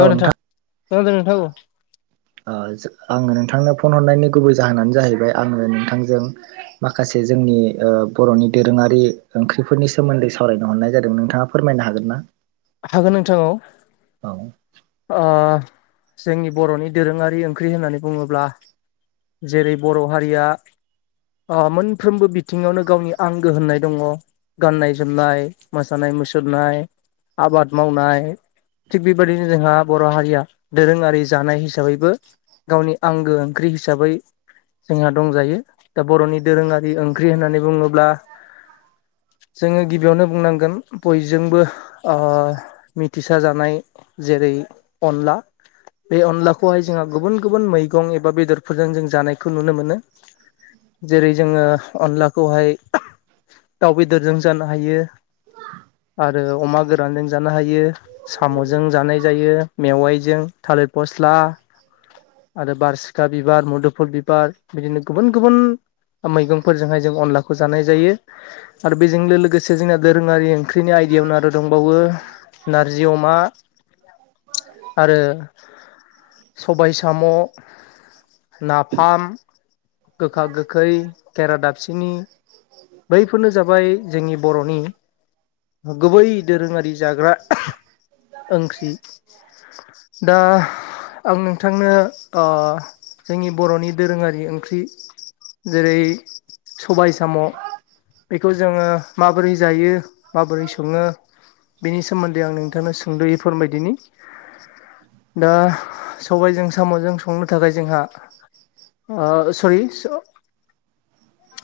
औ नोंथां ओ दे नोंथां औ। आङो नोंथांनो फन हरनायनि गुबै जाहोनानो जाहैबाय आङो नोंथांजों माखासे जोंनि बर'नि दोरोङारि ओंख्रिफोरनि सोमोन्दै सावरायनो हरनाय जादों नोंथाङा फोरमायनो हागोन ना? हागोन नोंथां औ। औ ओ जोंनि बर'नि दोरोंङारि ओंख्रि होननानै बुंङोब्ला जेरै बर' हारिया ओ मोनफ्रोमबो बिथिंङावनो गावनि आंगो होननाय दंङ। गाननाय जोमनाय मोसानाय मुसुरनाय आबाद मावनाय थिग बेबायदिनो जोंहा बर' हारिया दोरोंङारि जानाय हिसाबैबो गावनि आंगो ओंख्रि हिसाबै जोंहा दंजायो दा बर'नि दोरोंङारि ओंख्रि होननानै बुंङोब्ला जोंङो गिबियावनो बुंनांगोन बयजोंबो आ मिथिसा जानाय जेरै अनला बे अनलाखौहाय जोंहा गुबुन गुबुन मैगं एबा बेदरफोरजों जों जानायखौ नुनो मोनो। जेरै जोंङो अनलाखौहाय दाउ बेदरजों जानो हायो। आरो अमा गोरानजों जानो हायो। साम' जों जानाय जायो मेवाइजों थालिर फस्ला आरो बारसिखा बिबार मुदुफुल बिबार बिदिनो गुबुन गुबुन मैगंफोरजोंहाय जों अनलाखौ जानाय जायो। आरो बेजोंनो लोगोसे जोंना दोरोंङारि ओंख्रिनि आयदायावनो आरो दंबावो। नारजि अमा आरो सबाय साम' नाफाम गोखा गोखै केरा दाबसिनि। बैफोरनो जाबाय जोंनि बर'नि गुबै दोरोंङारि जाग्रा ओंख्रि दा आं नोंथांनो ओ जोंनि बर'नि दोरोंङारि ओंख्रि जेरै सबाय साम' बेखौ जोंङो माबोरै जायो माबोरै संङो बिनि सोमोन्दै आं नोंथांनो सुंद'यै फोरमायदिनि दा सबायजों साम'जों संनो थाखाय जोंहा आ सरि स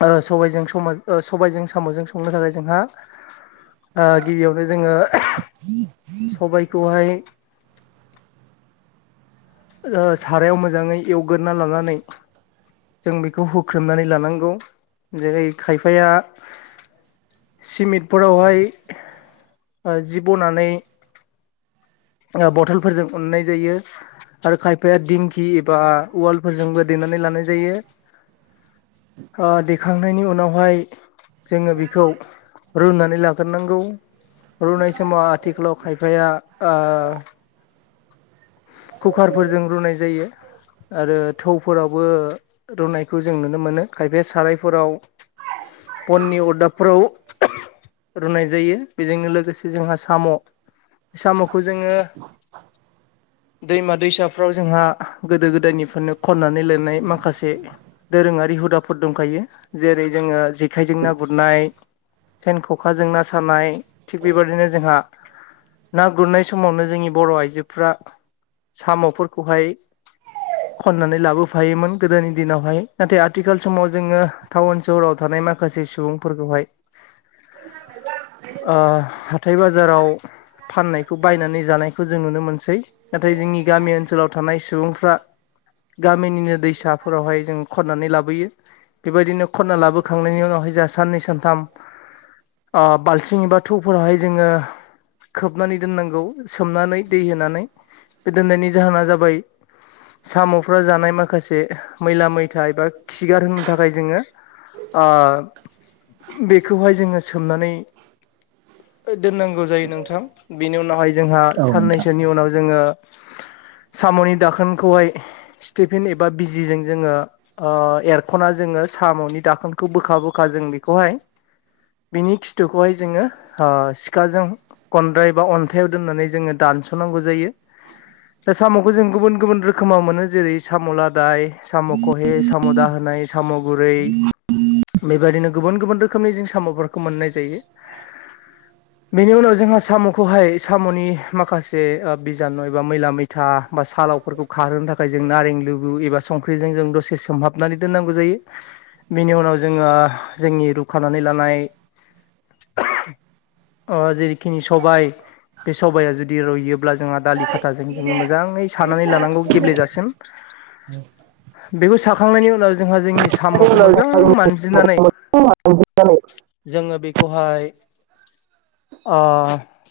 ओ सबायजों समाजो ओ सबायजों साम'जों संनो थाखाय जोंहा आ गिबियावनो जोंङो बि [unintelligible] सबायखौहाय ओ सारायाव मोजांङै एवगोरना लानानै जों बेखौ हुख्रोमनानै लानांगौ जेरै खायफाया सिमिटफोरावहाय ओ जि बनानै ओ बथलफोरजों उननाय जायो। आरो खायफाया दिंखि एबा उवालफोरजोंबो देनानै लानाय जायो। ओ दैखांनायनि उनावहाय जोंङो बेखौ रुनानै लागोरनांगौ। रुनाय समाव आथिखालाव खायफाया ओ कुकारफोरजों रुनाय जायो। आरो थौफोरावबो रुनायखौ जों नुनो मोनो खायफा सारायफोराव बननि अदाबफ्राव रुनाय जायो बेजोंनो लोगोसे जोंहा साम' साम'खौ जोंङो दैमा दैसाफ्राव जोंहा गोदो गोदायनिफ्रायनो खननानै लायनाय माखासे दोरोंङारि हुदाफोर दंखायो जेरै जोंङो जेखाइजों ना गुरनाय सेन ख'खा जों ना सानाय थिग बेबायदिनो जोंहा ना गुरनाय समावनो जोंनि बर' आइजोफ्रा साम'फोरखौहाय [unintelligible] खननानै लाबोफायोमोन गोदोनि दिनावहाय नाथाय आथिखाल समाव जोंङो टाउन सहराव थानाय माखासे सुबुं फोरखौहाय ओ हाथाय बाजार बाजाराव फाननायखौ बायनानै जानायखौ जों नुनो मोनसै। नाथाय जोंनि गामि ओनसोलाव थानाय सुबुंफ्रा गामिनिनो दैसाफोरावहाय जों खननानै लाबोयो। बेबायदिनो खनना लाबोखांनायनि उनावहाय जोंहा साननै सानथाम, ओ बाल्थिं एबा थौफोरावहाय जोंङो खोबनानै दोननांगौ सोमनानै दै होनानै बे दोननायनि जाहोना जाबाय साम'फ्रा जानाय माखासे मैला मैथा एबा खिगार होनो थाखाय जोंङो ओ बेखौहाय जोंङो सोमनानै दोननांगौ। नांगौ जायो नोंथां बेनि उनावहाय जोंहा औ नोंथां साननैसोनि उनाव जोंङो साम'नि दाखोनखौहाय स्टिफेन एबा बिजिजों जोंङो ओ एरख'ना जोंङो साम'नि दाखोनखौ बोखा बोखा जों बेखौहाय बिनि खिथुखौहाय जोंङो सिखाजों खनद्राय बा अन्थाइाव दोननानै जोंङो दानस'नांगौ जायो। दा साम'खौ जों गुबुन गुबुन रोखोमाव मोनो जेरै साम' लादाय साम' कहेस। साम' दा होनाय साम' गुरै बेबायदिनो गुबुन गुबुन रोखोमनि जों साम'फोरखौ मोननाय जायो। बेनि उनाव जोंहा साम'खौहाय साम'नि माखासे बिजानु एबा मैला मैथा बा सालावफोरखौ खारहोनो थाखाय जों नारें लुबु एबा संख्रि जजों जों दसे सोमहाब हाबनानै दोननांगौ जायो। बिनि उनाव जोंङो जोंनि रुखानानै लानाय अ जेरखिनि सबाय बे सबाया जुदि रुयो अब्ला जोंहा दालि खाथाजों जोंङो मोजांङै सानानै लानांगौ गेब्लेेजासिम। बेखौ साखांनायनि उनाव जोंहा जोंनि साम'खौ मोजां मानजिनानै जोंङो बेखौहाय ओ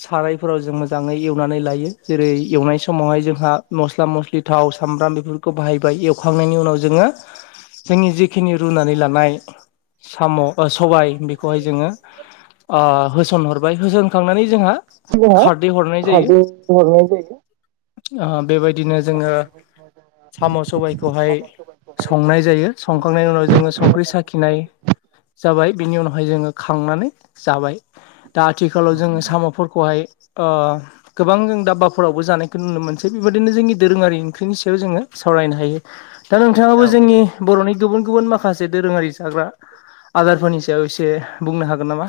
सारायफोराव जों मोजांङै एवनानै लायो। जेरै एवनाय समावहाय जोंहा मस्ला मस्लि थाव सामब्राम बेफोरखौ बाहायबाय एव खुखांनायनि उनाव जोंङो जोंनि जिखिनि रुनानै लानाय साम' सबाय बेखौहाय जोंङो ओ होसनहरबाय होसनखांनानै जोंहा खारदै हरनाय जायो खारै होहरनाय जायो। ओ बेबायदिनो जोंङो साम' सबायखौहाय संनाय जायो संखांनायनि उनाव जोंङो संख्रि साखिनाय जाबाय बिनि उनावहाय जोंङो खांनानै जाबाय। दा आथिखालाव औ जोंङो नोंथां साम'फोरखौहाय ओ गोबां जों दाबबाफोरावबो जानायखौ नुनो मोनसै बेबायदिनो जोंनि दोरोंङारि ओंख्रिनि सायाव जोंङो सावरायनो हायो। दा नोंथांङाबो औ जोंनि बर'नि गुबुन गुबुन माखासे दोरोङारि जाग्रा आदारफोरनि सायाव एसे बुंनो हागोन नामा?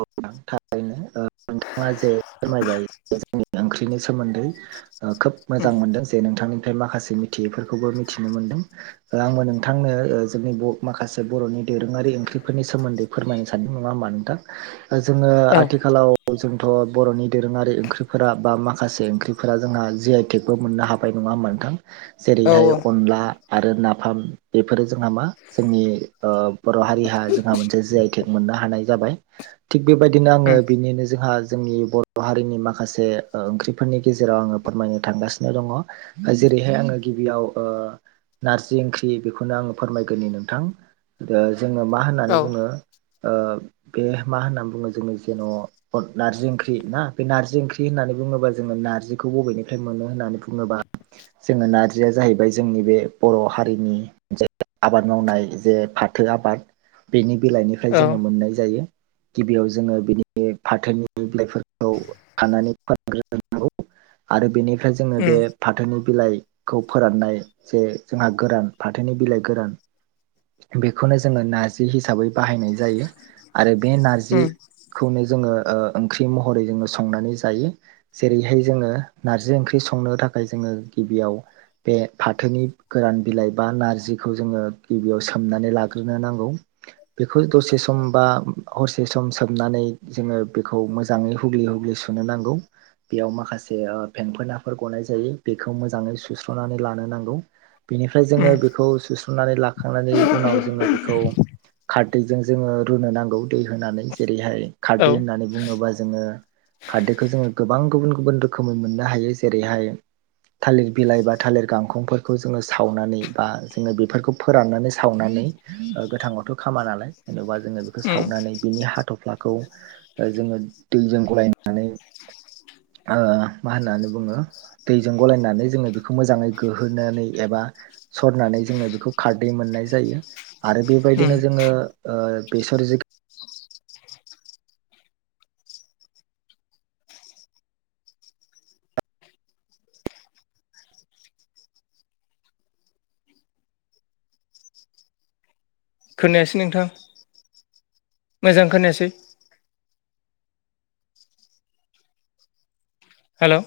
औ थारैनो नोंथाङा जे फोरमायबाय जोंनि ओंख्रि नि सोमोन्दै खोब मोजां मोनदों जे नोंथांनिफ्राय माखासे मिथियैफोरखौबो मिथिनो मोनदों‌। आंबो नोंथांनो जोंनि माखासे बर'नि दोरोङारि ओंख्रिफोरनि सोमोन्दै फोरमायनो सानदों नङा होमबा नोंथां जोङो औ आथिखालाव जोंथ' बर'नि दोरोङारि ओंख्रिफोरा बा माखासे ओंख्रिफोरा जोंहा जि आइ टेकबो मोननो हा बाय नङा होमबा नोंथां औ जेरैहाय अनला आरो नाफाम बेफोरो जोंहा मा जोंनि बर' हारिहा जोंहा मोनसे जि आइ टेक मोननो हानाय जाबाय थिग बेबायदिनो आङो बिनिनो जोंहा जोंनि बर' हारिनि माखासे ओंख्रिफोरनि गेजेराव आङो फोरमायनो थांगासिनो दङ जेरैहाय आङो गिबियाव ओ नारजि ओंख्रि बेखौनो आङो फोरमायग्रोनि नोंथां जोङो मा होननानै औ बुङो बे मा होननानै बुङो जोङो जेन' नारजि ओंख्रि ना बे नार्जि ओंख्रि होननानै बुङोबा जोङो नार्जिखौ बबेनिफ्राय मोनो होननानै बुङोबा जोङो नारजिया जाहैबाय जोंनि बे बर' हारिनि आबाद मावनाय जे फाथो आबाद बेनि बिलाइनिफ्राय जोङो औ मोननाय जायो गिबियाव जोङो बिनि फाथोनि बिलाइफोरखौ खानानै फोरानग्रोनांगौ आरो बेनिफ्राय जोङो बे फाथोनि बिलाइखौ फोराननाय जे जोंहा गोरान फाथोनि बिलाइ गोरान बेखौनो जोङो नारजि हिसाबै बाहायनाय जायो आरो बे नारजि खौनो जोङो ओंख्रि महरै जोङो संनानै जायो। जेरैहाय जोङो नारजि ओंख्रि संनो थाखाय जोङो गिबियाव बे फाथोनि गोरान बिलाइ बा नारजिखौ जोङो गिबियाव सोमनानै लाग्रोनो नांगौ बेखौ दसे समबा हरसे सम सोमनानै जोङो बेखौ मोजाङै हुग्लि हुग्लि सुनो नांगौ बेयाव माखासे फेंफोनाफोर गनाय जायो बेखौ मोजाङै सुस्र'नानै लानो नांगौ बेनिफ्राय जोङो बेखौ सुस्रनानै लाखांनायनि उनाव जोङो बेखौ खारदैजों जोङो रुनो नांगौ दै होनानै जेरैहाय औ खारदै होननानै बुङोब्ला जोङो खारदैखौ जोङो गोबां गुबुन गुबुन रोखोमै मोननो हायो जेरैहाय थालिर बिलाइ बा थालिर गांखंफोरखौ जोङो सावनानै बा जोङो बेफोरखौ फोराननानै सावनानै गोथाङावथ' खामा नालाय जेन'बा जोङो बेखौ उम सावनानै बिनि हाथ'फ्लाखौ जोङो दैजों गलायनानै मा होननानै बुङो दैजों गलायनानै जोङो बेखौ मोजाङै गोहोनानै एबा सरनानै जोङो बेखौ खारदै मोननाय जायो आरो उम बेबायदिनो जोङो बेस खोनायासै नोंथां मोजां खोनायासै। हेल'